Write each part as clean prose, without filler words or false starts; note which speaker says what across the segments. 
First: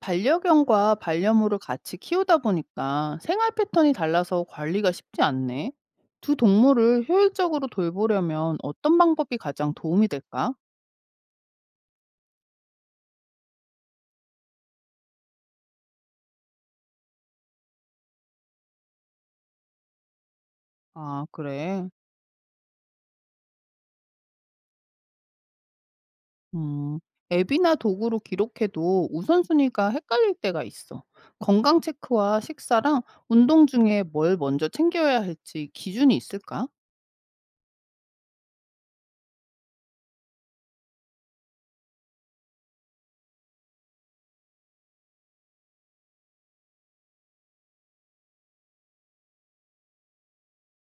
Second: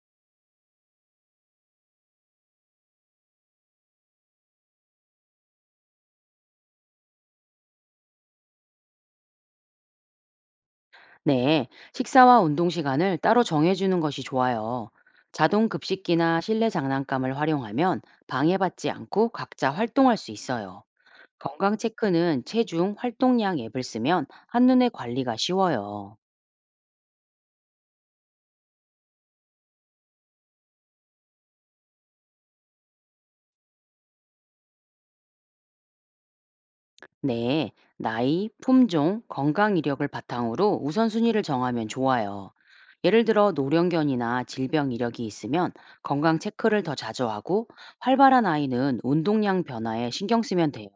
Speaker 1: 반려견과 반려묘를 같이 키우다 보니까 생활 패턴이 달라서 관리가 쉽지 않네. 두 동물을 효율적으로 돌보려면 어떤 방법이 가장 도움이 될까?
Speaker 2: 네, 식사와 운동 시간을 따로 정해주는 것이 좋아요. 자동 급식기나 실내 장난감을 활용하면 방해받지 않고 각자 활동할 수 있어요.
Speaker 1: 아,
Speaker 2: 건강
Speaker 1: 그래.
Speaker 2: 체크는 체중, 활동량 앱을 쓰면 한눈에 관리가 쉬워요.
Speaker 1: 음, 앱이나 도구로 기록해도 우선순위가 헷갈릴 때가 있어. 건강 체크와 식사랑 운동 중에 뭘 먼저 챙겨야 할지 기준이 있을까?
Speaker 2: 네, 나이, 품종, 건강 이력을 바탕으로 우선순위를 정하면 좋아요. 예를 들어 노령견이나 질병 이력이 있으면 건강 체크를 더 자주 하고 활발한 아이는 운동량 변화에 신경 쓰면 돼요.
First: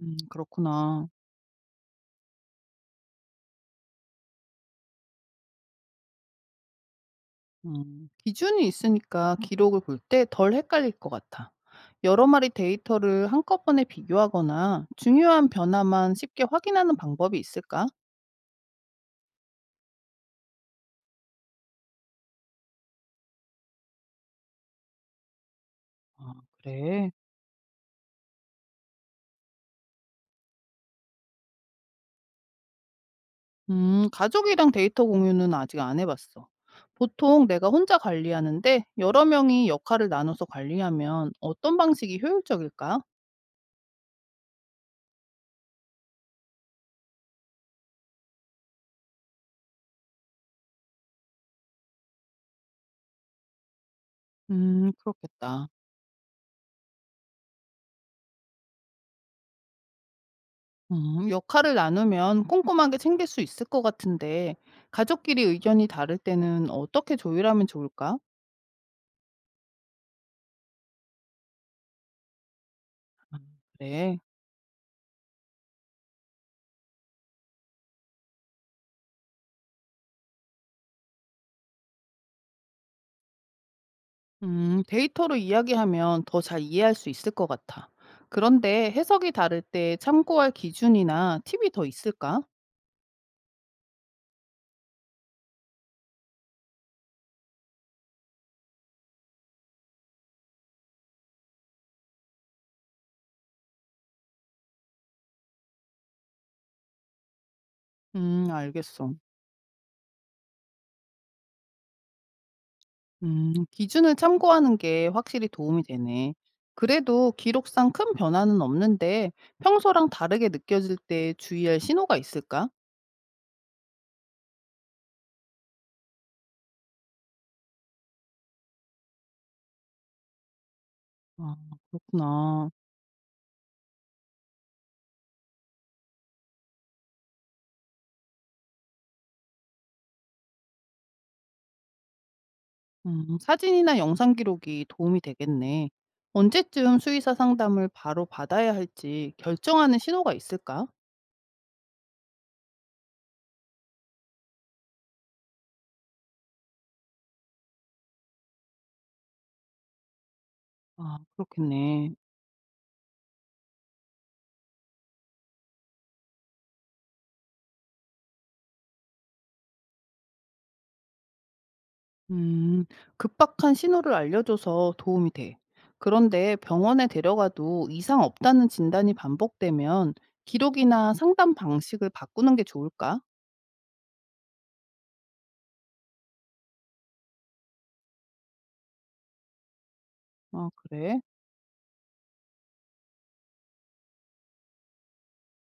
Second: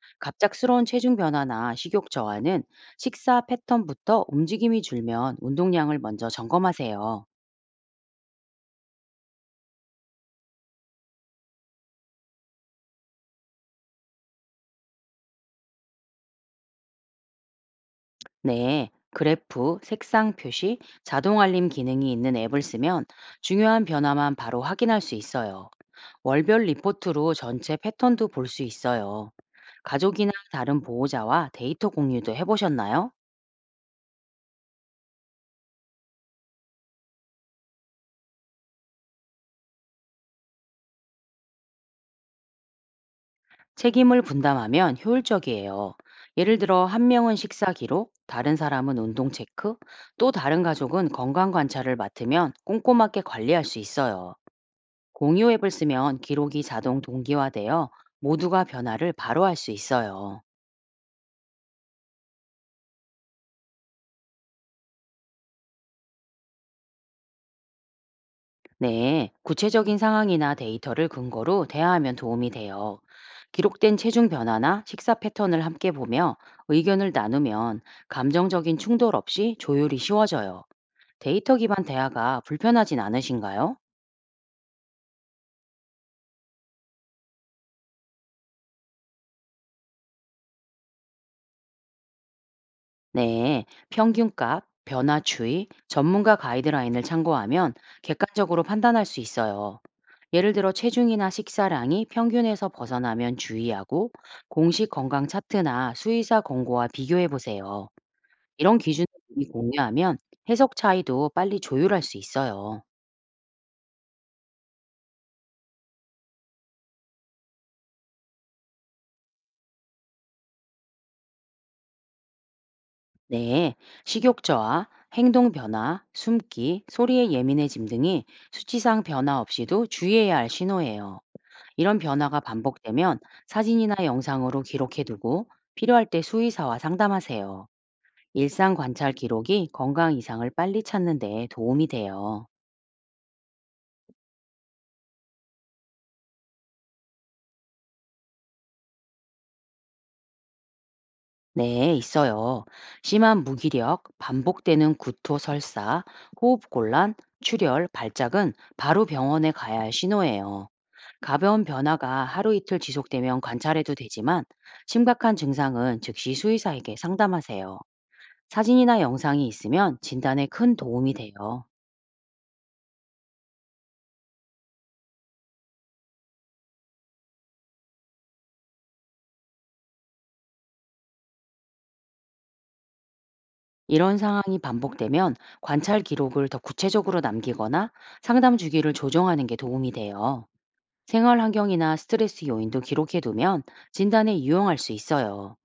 Speaker 2: 갑작스러운
Speaker 1: 그렇구나.
Speaker 2: 체중 변화나 식욕 저하는 식사 패턴부터 움직임이 줄면 운동량을 먼저 점검하세요.
Speaker 1: 음. 기준이 있으니까 기록을 볼 때 덜 헷갈릴 것 같아. 여러 마리 데이터를 한꺼번에 비교하거나 중요한 변화만 쉽게 확인하는 방법이 있을까?
Speaker 2: 네, 그래프, 색상 표시, 자동 알림 기능이 있는 앱을 쓰면 중요한 변화만 바로 확인할 수 있어요.
Speaker 1: 아,
Speaker 2: 월별
Speaker 1: 그래.
Speaker 2: 리포트로 전체 패턴도 볼 수 있어요. 가족이나 다른 보호자와 데이터 공유도 해보셨나요?
Speaker 1: 가족이랑 데이터 공유는 아직 안 해봤어. 보통 내가 혼자 관리하는데 여러 명이 역할을 나눠서 관리하면 어떤 방식이 효율적일까?
Speaker 2: 책임을 분담하면 효율적이에요. 예를 들어 한 명은 식사 기록, 다른 사람은 운동 체크, 또 다른 가족은 건강 관찰을 맡으면 꼼꼼하게 관리할 수 있어요. 공유
Speaker 1: 그렇겠다.
Speaker 2: 앱을 쓰면 기록이 자동 동기화되어 모두가 변화를 바로 할 수 있어요.
Speaker 1: 역할을 나누면 꼼꼼하게 챙길 수 있을 것 같은데, 가족끼리 의견이 다를 때는 어떻게 조율하면 좋을까?
Speaker 2: 네, 구체적인 상황이나 데이터를 근거로 대화하면 도움이 돼요.
Speaker 1: 아,
Speaker 2: 기록된
Speaker 1: 그래.
Speaker 2: 체중 변화나 식사 패턴을 함께 보며 의견을 나누면 감정적인 충돌 없이 조율이 쉬워져요. 데이터 기반 대화가 불편하진 않으신가요?
Speaker 1: 데이터로 이야기하면 더 잘 이해할 수 있을 것 같아. 그런데 해석이 다를 때 참고할 기준이나 팁이 더 있을까?
Speaker 2: 네, 평균값, 변화추이, 전문가 가이드라인을 참고하면 객관적으로 판단할 수 있어요. 예를 들어 체중이나 식사량이 평균에서 벗어나면 주의하고 공식 건강 차트나 수의사 권고와 비교해 보세요. 이런 기준을
Speaker 1: 알겠어.
Speaker 2: 미리 공유하면 해석 차이도 빨리 조율할 수 있어요.
Speaker 1: 기준을 참고하는 게 확실히 도움이 되네. 그래도 기록상 큰 변화는 없는데 평소랑 다르게 느껴질 때 주의할 신호가 있을까?
Speaker 2: 네, 식욕 저하, 행동 변화, 숨기, 소리에 예민해짐 등이 수치상 변화 없이도 주의해야 할 신호예요.
Speaker 1: 아,
Speaker 2: 이런 변화가
Speaker 1: 그렇구나.
Speaker 2: 반복되면 사진이나 영상으로 기록해두고 필요할 때 수의사와 상담하세요. 일상 관찰 기록이 건강 이상을 빨리 찾는 데 도움이 돼요.
Speaker 1: 사진이나 영상 기록이 도움이 되겠네. 언제쯤 수의사 상담을 바로 받아야 할지 결정하는 신호가 있을까?
Speaker 2: 네, 있어요. 심한 무기력, 반복되는 구토 설사, 호흡 곤란, 출혈, 발작은 바로 병원에 가야 할 신호예요.
Speaker 1: 아,
Speaker 2: 가벼운
Speaker 1: 그렇겠네.
Speaker 2: 변화가 하루 이틀 지속되면 관찰해도 되지만 심각한 증상은 즉시 수의사에게 상담하세요. 사진이나 영상이 있으면 진단에 큰 도움이 돼요.
Speaker 1: 음, 급박한 신호를 알려줘서 도움이 돼. 그런데 병원에 데려가도 이상 없다는 진단이 반복되면 기록이나 상담 방식을 바꾸는 게 좋을까?
Speaker 2: 이런 상황이 반복되면 관찰 기록을 더 구체적으로 남기거나 상담 주기를 조정하는 게 도움이 돼요.
Speaker 1: 아, 그래.
Speaker 2: 생활 환경이나 스트레스 요인도 기록해 두면 진단에 유용할 수 있어요.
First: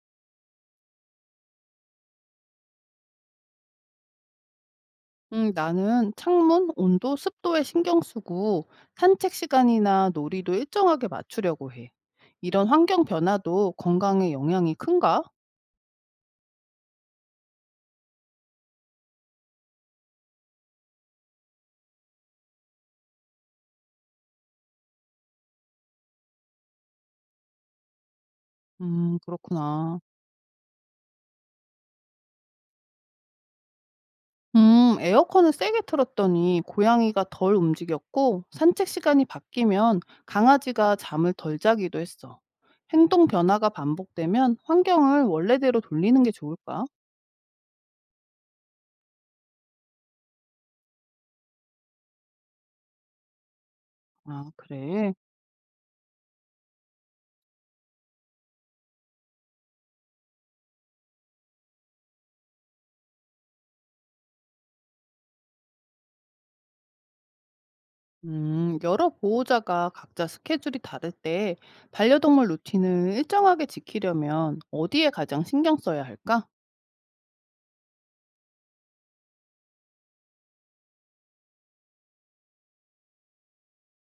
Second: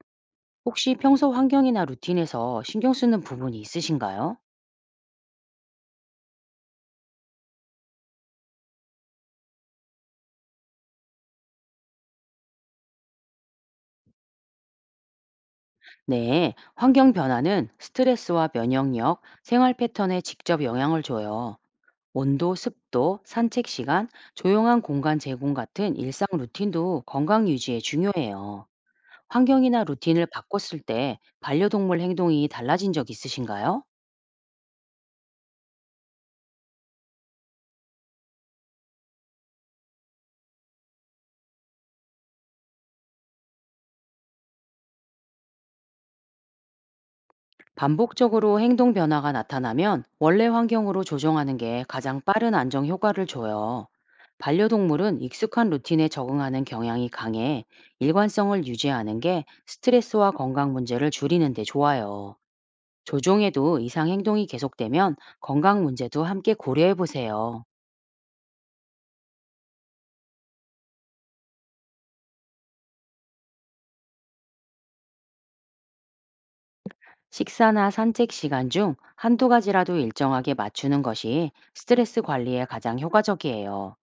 Speaker 2: 혹시 평소 환경이나 루틴에서 신경 쓰는 부분이 있으신가요?
Speaker 1: 나는 창문 온도, 습도에 신경 쓰고 산책 시간이나 놀이도 일정하게 맞추려고 해. 이런 환경 변화도 건강에 영향이 큰가?
Speaker 2: 네, 환경 변화는 스트레스와 면역력, 생활 패턴에 직접 영향을 줘요. 온도, 습도, 산책 시간, 조용한 공간 제공 같은 일상 루틴도 건강 유지에 중요해요. 환경이나
Speaker 1: 그렇구나.
Speaker 2: 루틴을 바꿨을 때 반려동물 행동이 달라진 적 있으신가요?
Speaker 1: 에어컨을 세게 틀었더니 고양이가 덜 움직였고 산책 시간이 바뀌면 강아지가 잠을 덜 자기도 했어. 행동 변화가 반복되면 환경을 원래대로 돌리는 게 좋을까?
Speaker 2: 반복적으로 행동 변화가 나타나면 원래 환경으로 조정하는 게 가장 빠른 안정 효과를 줘요.
Speaker 1: 아, 그래.
Speaker 2: 반려동물은 익숙한 루틴에 적응하는 경향이 강해 일관성을 유지하는 게 스트레스와 건강 문제를 줄이는 데 좋아요. 조종에도 이상 행동이 계속되면 건강 문제도 함께 고려해 보세요.
Speaker 1: 여러 보호자가 각자 스케줄이 다를 때 반려동물 루틴을 일정하게 지키려면 어디에 가장 신경 써야 할까?
Speaker 2: 식사나 산책 시간 중 한두 가지라도 일정하게 맞추는 것이 스트레스 관리에 가장 효과적이에요.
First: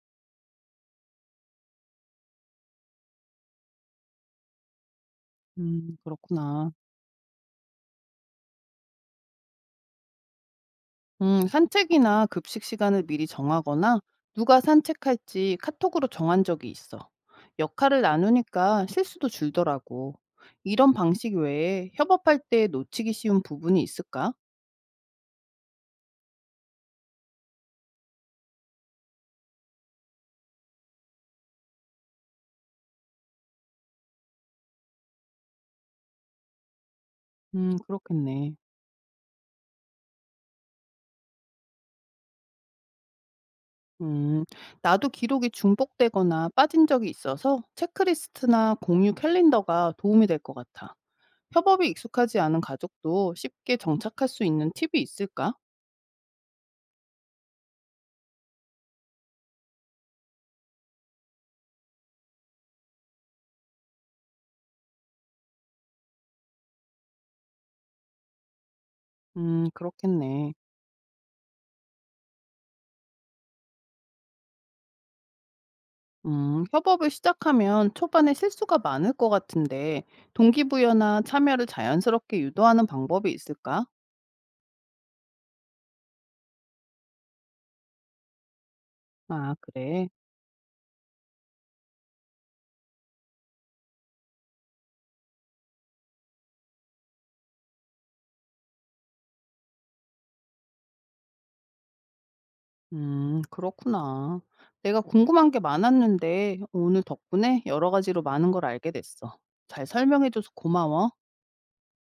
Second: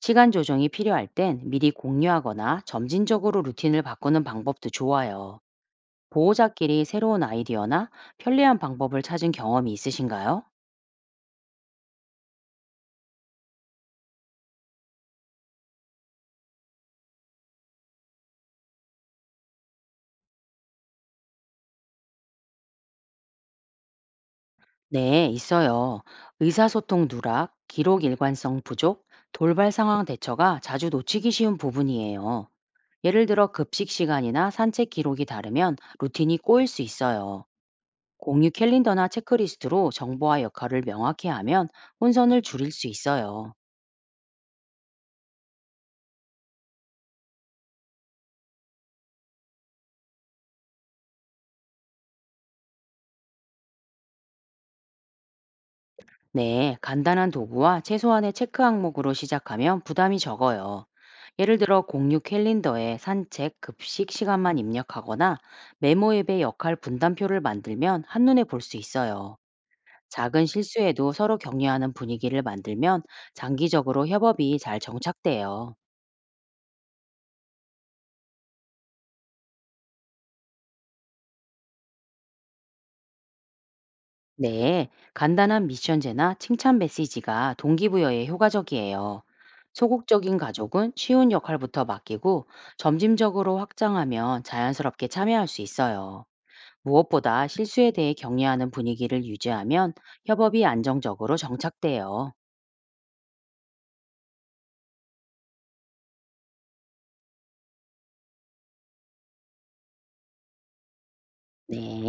Speaker 2: 시간 조정이 필요할 땐 미리 공유하거나 점진적으로 루틴을 바꾸는 방법도 좋아요.
Speaker 1: 그렇구나.
Speaker 2: 보호자끼리 새로운 아이디어나 편리한 방법을 찾은 경험이 있으신가요?
Speaker 1: 산책이나 급식 시간을 미리 정하거나 누가 산책할지 카톡으로 정한 적이 있어. 역할을 나누니까 실수도 줄더라고. 이런 방식 외에 협업할 때 놓치기 쉬운 부분이 있을까?
Speaker 2: 네, 있어요. 의사소통 누락, 기록 일관성 부족, 돌발 상황 대처가 자주 놓치기 쉬운 부분이에요. 예를 들어 급식 시간이나 산책 기록이 다르면 루틴이 꼬일 수 있어요. 공유
Speaker 1: 그렇겠네.
Speaker 2: 캘린더나 체크리스트로 정보와 역할을 명확히 하면 혼선을 줄일 수 있어요.
Speaker 1: 음, 나도 기록이 중복되거나 빠진 적이 있어서 체크리스트나 공유 캘린더가 도움이 될 것 같아. 협업이 익숙하지 않은 가족도 쉽게 정착할 수 있는 팁이 있을까?
Speaker 2: 네, 간단한 도구와 최소한의 체크 항목으로 시작하면 부담이 적어요. 예를 들어 공유 캘린더에 산책, 급식 시간만 입력하거나 메모 앱의 역할 분담표를 만들면 한눈에 볼 수 있어요. 작은
Speaker 1: 그렇겠네.
Speaker 2: 실수에도 서로 격려하는 분위기를 만들면 장기적으로 협업이 잘 정착돼요.
Speaker 1: 협업을 시작하면 초반에 실수가 많을 것 같은데 동기부여나 참여를 자연스럽게 유도하는 방법이 있을까?
Speaker 2: 네, 간단한 미션제나 칭찬 메시지가 동기부여에 효과적이에요.
Speaker 1: 아, 그래.
Speaker 2: 소극적인 가족은 쉬운 역할부터 맡기고 점진적으로 확장하면 자연스럽게 참여할 수 있어요. 무엇보다 실수에 대해 격려하는 분위기를 유지하면 협업이 안정적으로 정착돼요.
Speaker 1: 그렇구나. 내가 궁금한 게 많았는데 오늘 덕분에 여러 가지로 많은 걸 알게 됐어. 잘 설명해줘서 고마워.
Speaker 2: 네.